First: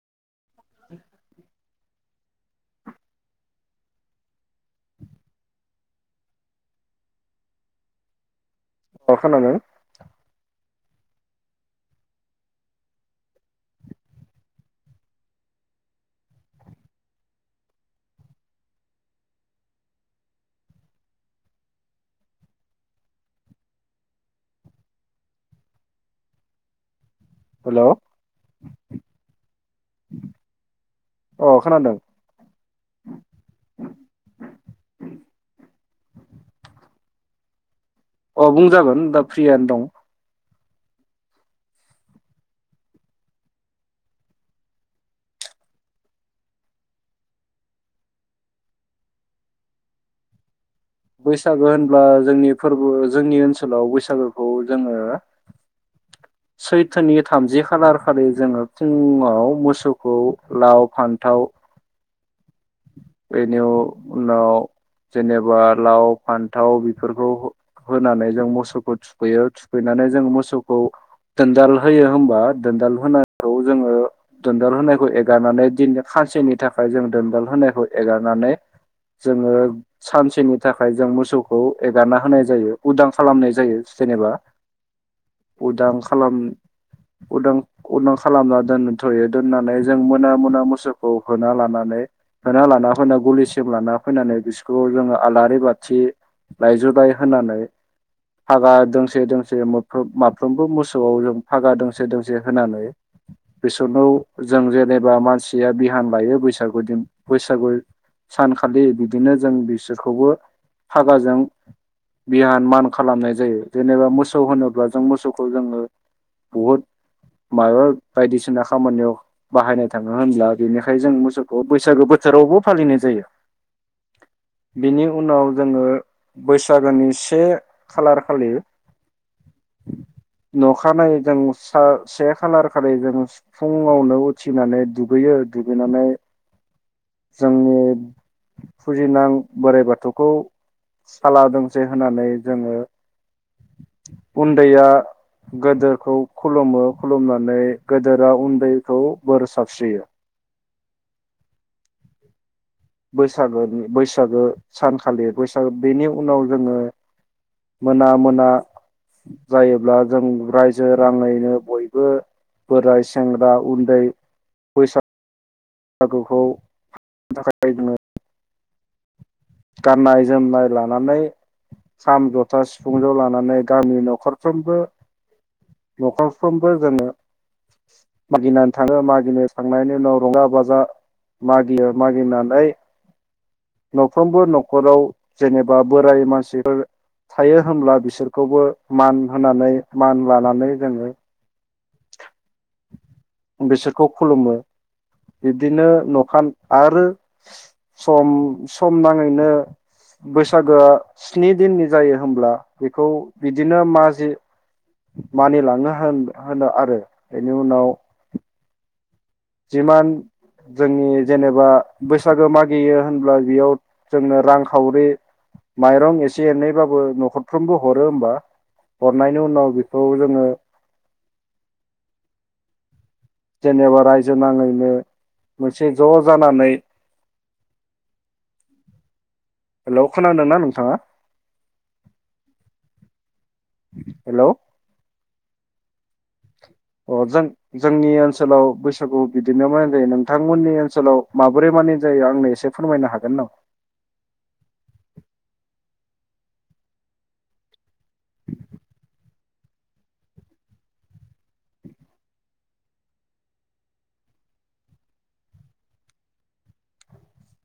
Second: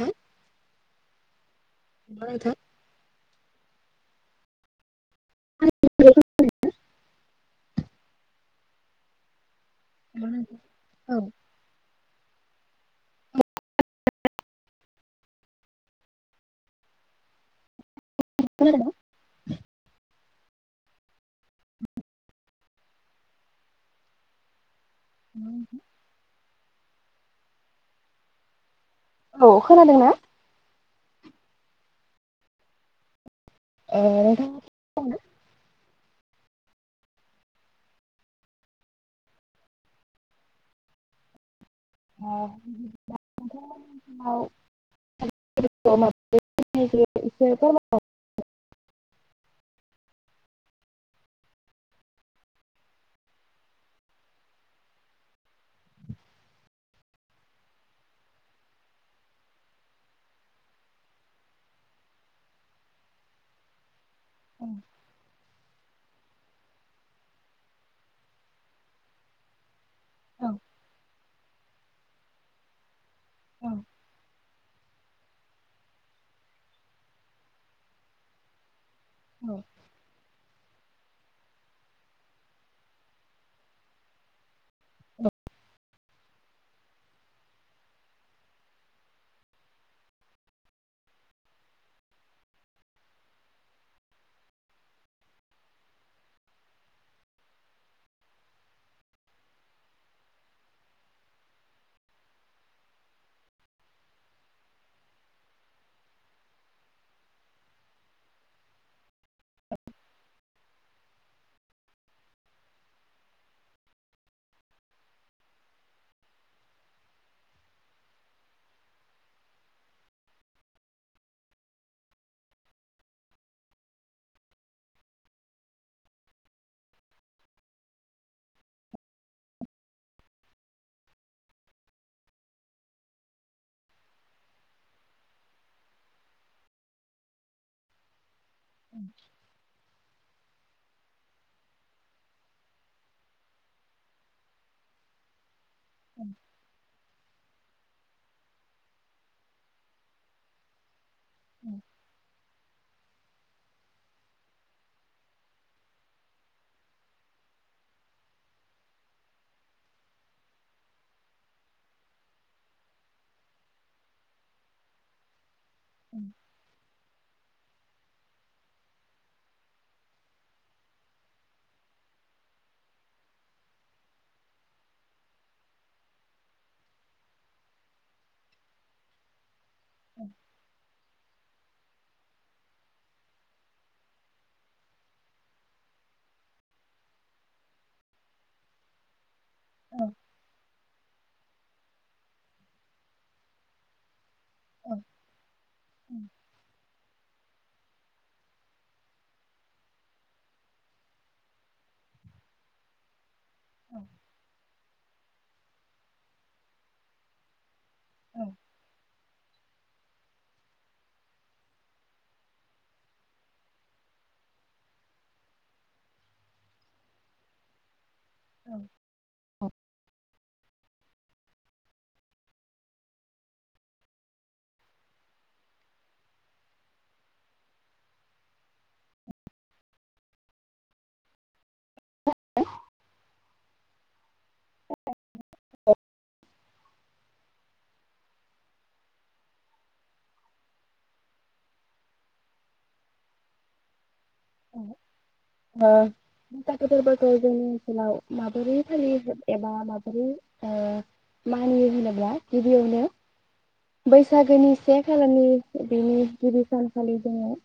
हो बरथ' [unintelligible] अ खोनादों नोंथां औ [unintelligible] हेलौ औ खोनादोंना अ खोनादों औ अ बुंजागोन दा फ्रियानो दं [unintelligible] बैसागो होनब्ला जोंनि फोरबो जोंनि ओनसोलाव बैसागोखौ जोङो सैथोनि थामजि खालार खालि जोङो फुङाव बे [unintelligible] उनाव जेनेबा लाव फान्थाव बेफोरखौ होनानै जों मोसौखौ थुखैयो थुखैनानै जों मोसौखौ दोनदाल होयो होमबा दोनदाल होनानै खौ जोङो दोनदाल होनायखौ एगारनानै दिन खानसेनि थाखाय जों दोनदाल होनायखौ एगारनानै जोङो सानसेनि थाखाय जों मोसौखौ एगारना होनाय जायो उदां खालामनाय जायो जेनेबा उदां खालाम उदां उदां खालामना दोनथ'यो दोननानै जों मोना मोना मोसौखौ होना लानानै होना लाना फैनानै गलिसिम लाना फैनानै बिसोरखौ जोङो आलारि बाथि लायजुलाय होनानै फागा दोंसे दोंसेम माफ्रोमबो मोसौआव जों फागा दोंसे दोंसे होनानै बिसोरनाव जों जेनेबा मानसिया बिहान लायो बैसागु दिन बैसागु सानखालि बिदिनो जों बिसोरखौबो फागाजों बिहान मान खालामनाय जायो जेनेबा मोसौ होनोब्ला जों मोसौखौ जोङो बहुद माबा बायदिसिना खामानियाव बाहायनाय थाङो होनब्ला बेनिखाय जों मोसौखौ बै सागु बोथोरावबो फालिनाय जायो बेनि उनाव जोङो बैसागोनि से खालार खालि नखानाय जों से खालार खालि जों फुङावनो उथिनानै दुगैयो दुगैनानै जोंनि फुजिनां बोराइ बाथौ खौ साला दोंसे होननानै जोङो उन्दैया गोदोरखौ खुलुमो खुलुमनानै नानै गोदोरा उन्दैखौ बोर साबस्रियो उम बैसागोनि बैसागो सानखालि बैसागो बेनि उनाव जोङो मोना मोना जायोब्ला जों रायजो राङैनो बयबो बोराय सेंग्रा उन्दै बैसा गोखौ थाखाय जोङो गाननाय जोमनाय लानानै खाम जथा सिफुं जौ लानानै गामि नखरफ्रबो न'खरफ्रोमबो जोङो मागिनानै थाङो मागिनो थांनायनि उनाव रंजा बाजा मागियो मागिनानै न'फ्रोमबो न'खराव जेनेबा बोराय मानसिफोर थायो होनब्ला बिसोरखौबो मान होनानै मान लानानै जोङो बिसोरखौ खुलुमो बिब्दिनो न'खान आरो सम सम नाङैनो बैसागोआ स्नि दिननि जायो होब्ला बेखौ बिदिनो माजि मानिलांनो होन होनो आरो बेनि उनाव [inaudible] जिमान जोंनि जेनेबा बैसागो मागियो होनब्ला बेयाव जोंनो रांखावरि माइरं एसे एनैबाबो न'खरफ्रोमबो हरो होनबा। हर नायनि उनाव बे औ जोंङो जेनेबा रायजो नाङैनो मोनसे ज' जानानै। हेलौ खोनादोंना नोंथाङा? हेलौ औ। अ जों जोंनि ओनसोलाव बैसागु बिदिनो मानि जायो नोंथांमोननि ओनसोलाव माबोरै मानि जायो आंनो एसे फोरमायनो हागोन नामा? [unintelligible] माबोरै फालि। एबा माबोरैओ मानियो होनोब्ला गिबियावनो बैसागोनि से खालारनि बेनि गिबि सानखालि जोंङो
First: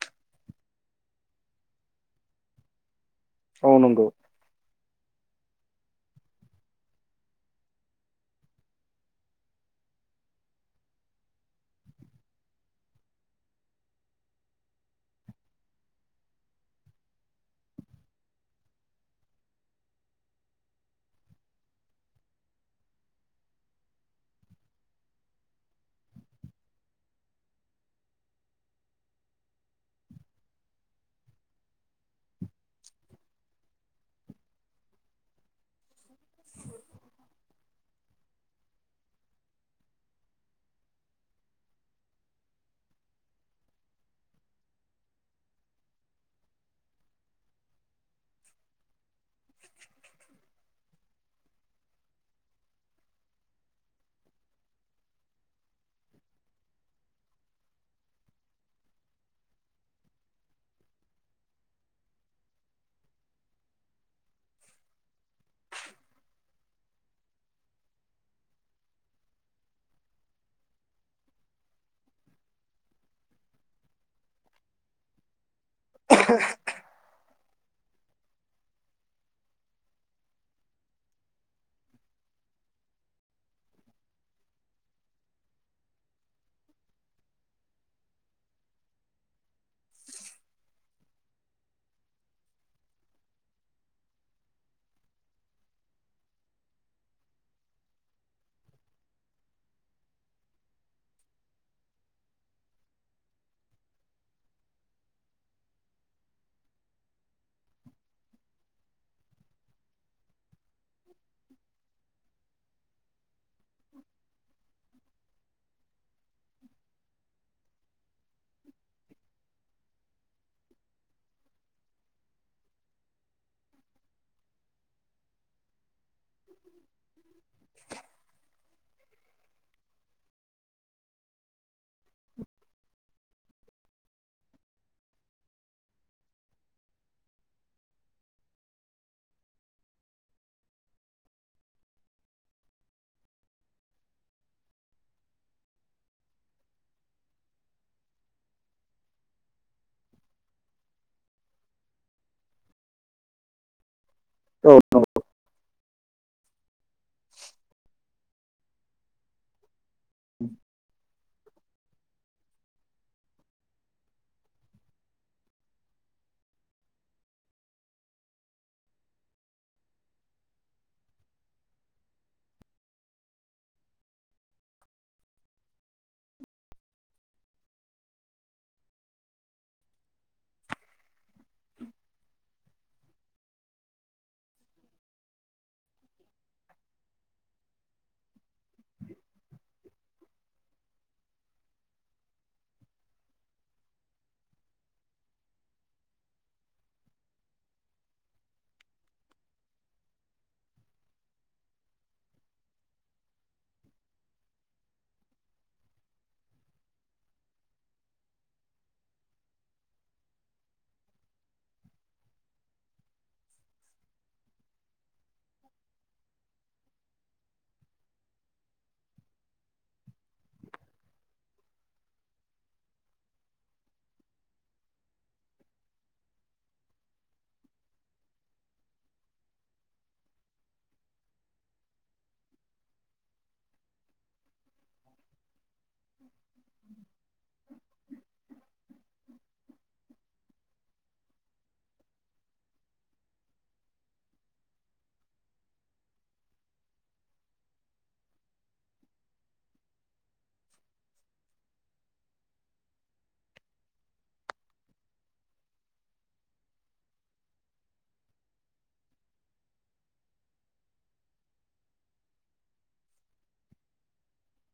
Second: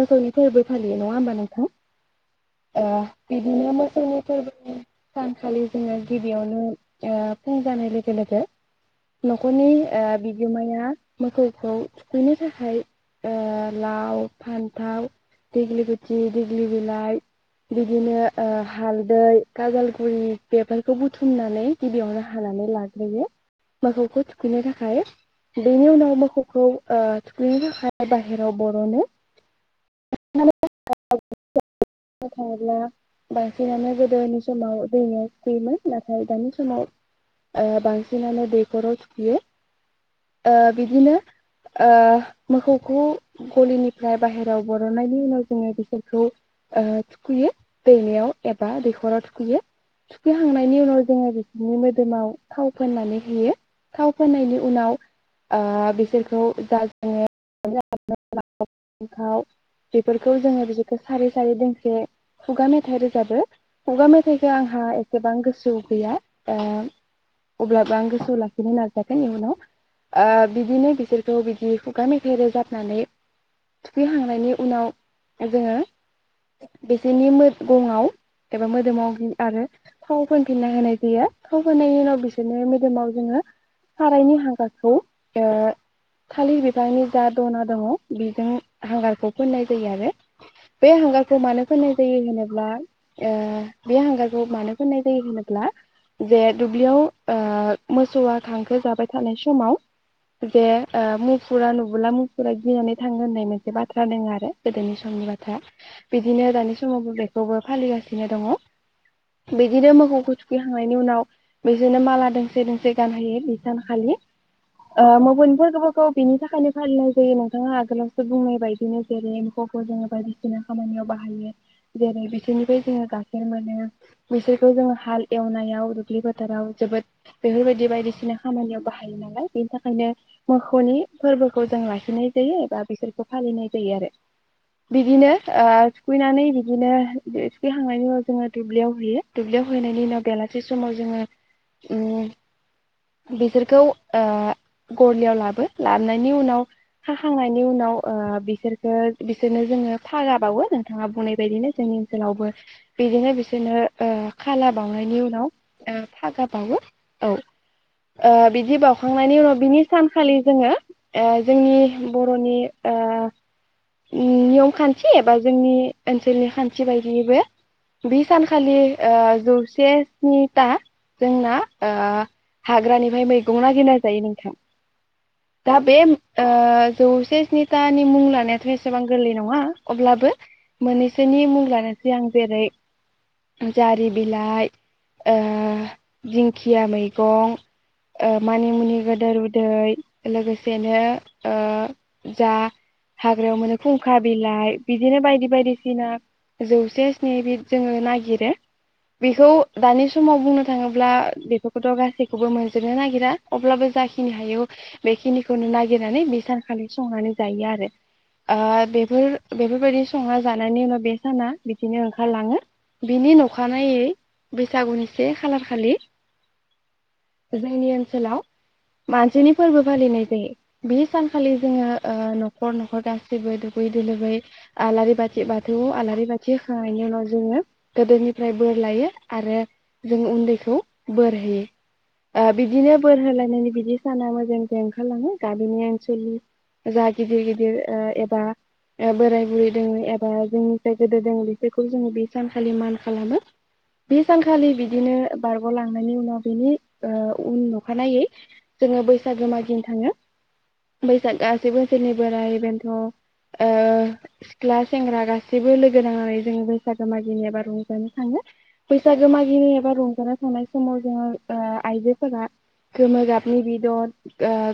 मोसौनि फोरबो। फलियो नङा होमबा नोंथां ओ। बिदिनो औ नंगौ मोसौनि फोरबोखौ। सानखालि जोंङो गिबियावनो ओ फुं जानाय लोगो लोगो न'खरनि बिगोमाया मोसौखौ थुखैनो थाखाय लाव फान्थाव। देग्लि गुथि देग्लि बिलाइ बिदिनो हालदै गाजालगुरि बेफोरखौ बुथुमनानै गिबियावनो हानानै लाग्रोयो मोसौखौ थुखैनो थाखाय बेनि उनाव मोसौखौ थुखैनो थाखाय बाहेराव बर'नो। थाङला बांसिनानो गोदोनि समाव दैम सुखुैयोमोन नाथाय दानि समाव बांसिनानो दैखराव थुखुयो बिदिनो मोसौखौ गलिनिफ्राय बाहेरायाव। बरननायनि उनाव जोंङो बिसोरखौ थुखैयो दैमायाव एबा दैखराव थुखैयो थुखैखांनायनि उनाव जोंङो बिसोरनि मोदोमाव थाव फोननानै होयो थाव फोननायनि उनाव ओ बिसोरखौ जा जोङोव। बेफोरखौ जोङो बिसोरखौ सार सारिै दोंसे खुगा मेथाइ रोजाबो खुगा मेथाइखौ आंहा एसेबां गोसो गैया ओ अब्लाबो आं गोसोआव लाखिनो नाजागोन इयनाव बिदिनो बिसोरखौ बिदि खुगा मेथाइ रोजाबनानै थुखैहांनायनि। उनाव। जोंङो बिसोरनि। गङाव एबा मोदोमाव आरो थाव फोनफिनना होनाय जायो। थाव फोननायनि उनाव बिसोरनो मोदोमाव जोंङो सारायनि हांगारखौ थालिर बिफांनि जा दना दङ बेजों हांगारखौ फोननाय जायो आरो बे हांगाखौ मानो फोननाय जायो। होनोब्ला बे हांगाखौ मानो फोननाय जायो होनोब्ला जे दुब्लियाव मोसौआ खांखो जाबाय थानाय समाव जे मुफुरा नुबोला मुफुरा गिनानै थांङो होननाय मोनसे बाथ्रा। जादों आरो गोदोनि समनि बाथ्रा बिदिनो दानि समावबो बेखौबो फालिगासिनो दङ बिदिनो मोसौ थु खैखांनायनि उनाव बिजोंनो माला दोंसे दोंसे। गानहयो बि सानखालि मुन फोरबोखौ बिनि थाखायनो फालिनाय जायो नोंथाङा आगोलावसो बुंनाय बायदि। बिनो जेरै एम्फौखौ जोंङो बायदिसिना खामानियाव बाहायो जेरै बिसोरनिफ्राय जोंङो गाइखेर मोनो बिसोरखौ जोंङो हाल एवनायाव। दुब्लि फोथाराव जोबोद बेफोरबायदि बायदिसिना खामानियाव बाहायो नालाय बेनि थाखायनो मोसौनि। फोरबोखौ जों लाखिनाय जायो एबा बिसोरखौ फालिनाय जायो। आरो बिदिनो सुखैनानै बिदिनो थुखैखांनायनि उनाव जोंङो दुब्लियाव होयो दुब्लियाव हैनायनि उनाव बेलासि समाव जोंङो बिसोरखौ ओ गरलियाव लाबो लाबोननि उनाव हाखांनायनि उनाव। बिसोरखौ बिसोरनो जोंङो फागाबावो नोंथाङा बुंनाय बायदिनो जोंनि ओनसोलावबो बिदिनो बिसोरनो। ओ खाला बावनायनि उनाव फागा। बावो औ ओ बिदि बावउखांनायनि उनाव बिनि सानखालि जोङो जोंनि बर'नि। नियम खान्थि एबा जोंनि ओनसोलनि खान्थि बायदियैबो बे सानखालि जौसे स्निथा जोंना ओ हाग्रानिफ्राय मैगं नागिरनाय जायो नोंथां दा बे जौसे स्निथानि मुं। लानायाथ' एसेबां गोरलै नङा अब्लाबो मोननैसोनि मुं लानोसै आं जेरै जारि बिलाइ ओ दिंखिया मैगं मानिमुनि गोदोर उदै लोगोसेनो ओ जा हाग्रायाव मोनो खुंखा बिलाइ बिदिनो बायदि बायदिसिना जौसे स्नि बिद जोंङो नागिरो बेखौ दानि समाव बुंनो थाङोब्ला बेफोरखौथ' गासैखौबो मोनजोबनो नागिरा अब्लाबो जाखिनि हायो बेखिनिखौनो नागिरनानै बे सानखालि संनानै जायो आरो। ओ बेफोर बेफोरबायदि सङना जानायनि उनाव बे साना बिदिनो ओंखारलाङो बिनि अखानायै बैसागुनि से खालारखालि जोंनि ओनसोलाव मानसिनि फोरबो फालिनाय जायो बे सानखालि जोंङो ओ। न'खर न'खर गाैबो दुगैयै द लोबै आलारि बाथि बाथौ आलारि बाथि होखांनायनि उनाव जोंङो गोदोनिफ्राय बोर लायो आरो जों उन्दैखौ बोर होयो बिदिनो बोर होलायनायनि बिदि साना मोजां। जों ओखारलाङो गामिनि ओनसोलनि जा। दिर एबा बोराय बुरै दोङ एबा जोंनि जाय गोदो दङ बिसोरखौ जोङो बे सानखालि मान खालामो बे सानखालि बिदिनो बारग'लांनायनि उनाव बिनि उन अखानायै जोङो बैसागो मागिनो थाङो बैसाग गासैबो। जेरै बोराइ बेन्थ' सिख्ला सेंग्रा गासैबो लोगो नांनानै जोङो बैसागो मागिनि एबा रंजानो थाङो बैसागो मागिनि एबा रंजानो थांनाय समाव जोङो आइजोफोरा गोमो गाबनि बिदन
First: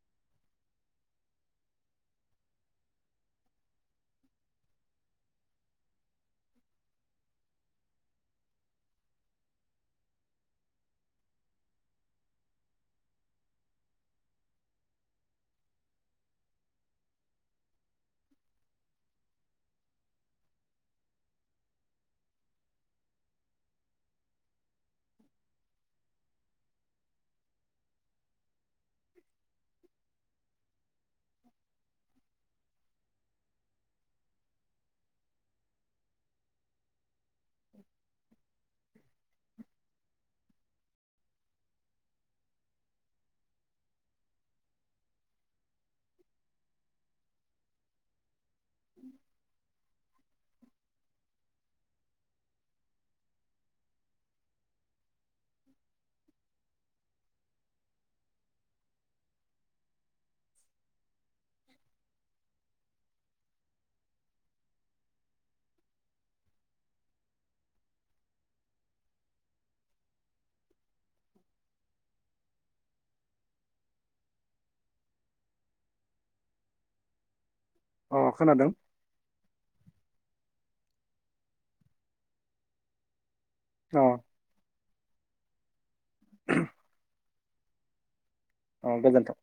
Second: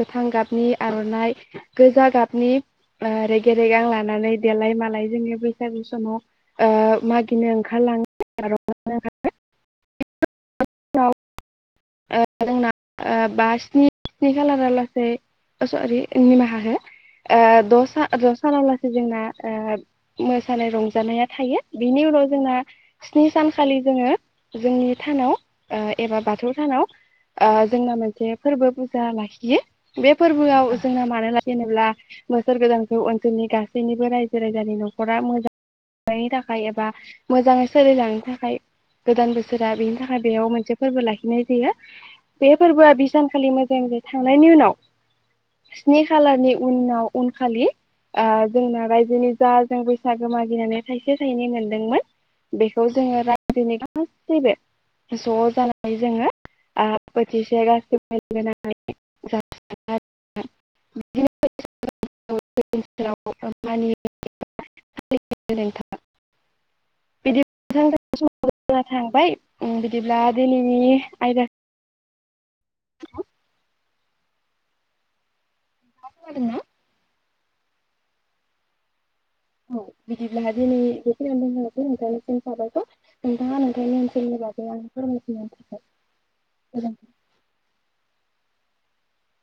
गोथां गाबनि आर'नाइ गोजा गाबनि रेगे रेगां लानानै देलाय मालाय जोङो बैसागु समाव मागिनो ओंखारलाङो रंजानो ह जोंना बा स्नि स्नि खालारा लासै सरि निमाहा हो द द' साना लासै जोंना मोसानाय रंजानाया थायो बिनि उनाव जोंना स्नि सानखालि जोंङो जोंनि थानाव एबा बाथौ सानाव जोंना मोनसे फोरबो फुजा लाखियो बे फोरबोआव जोंना मानोना बोसोर गोदानखौ ओनसोलनि गासैनिबो रायजो राजानि न'खरा मोजां नायनि थाखाय एबा मोजाङै सोलिलांनो थाखाय गोदान बोसोरा बेनि थाखाय बेयाव मोनसे फोरबो लाखिनाय जायो बे फोरबोआ बिसानखालि मोजां जे थांनायनि उनाव स्नि खालारनि उनाव उनखालि जोंना रायजोनि जा जों बैसागु मागिनानै थाइसे थाइनै मोनदोंमोन बेखौ जोंङो रायजोनि गासैबो ज' जानानै जोंङो बोथिसे गासैबो [unintelligible] [unintelligible] [unintelligible] [unintelligible] नोंथांआ खोनादोंना अ खोनादों औ बिदिब्ला दिनै बे खिनियावनो दोनथनिसै नोंथांनिसिम साबायखर नोंथाङा नोंथांनि अ ओनसोलनि बागै आं [unintelligible] औ गोजोनथों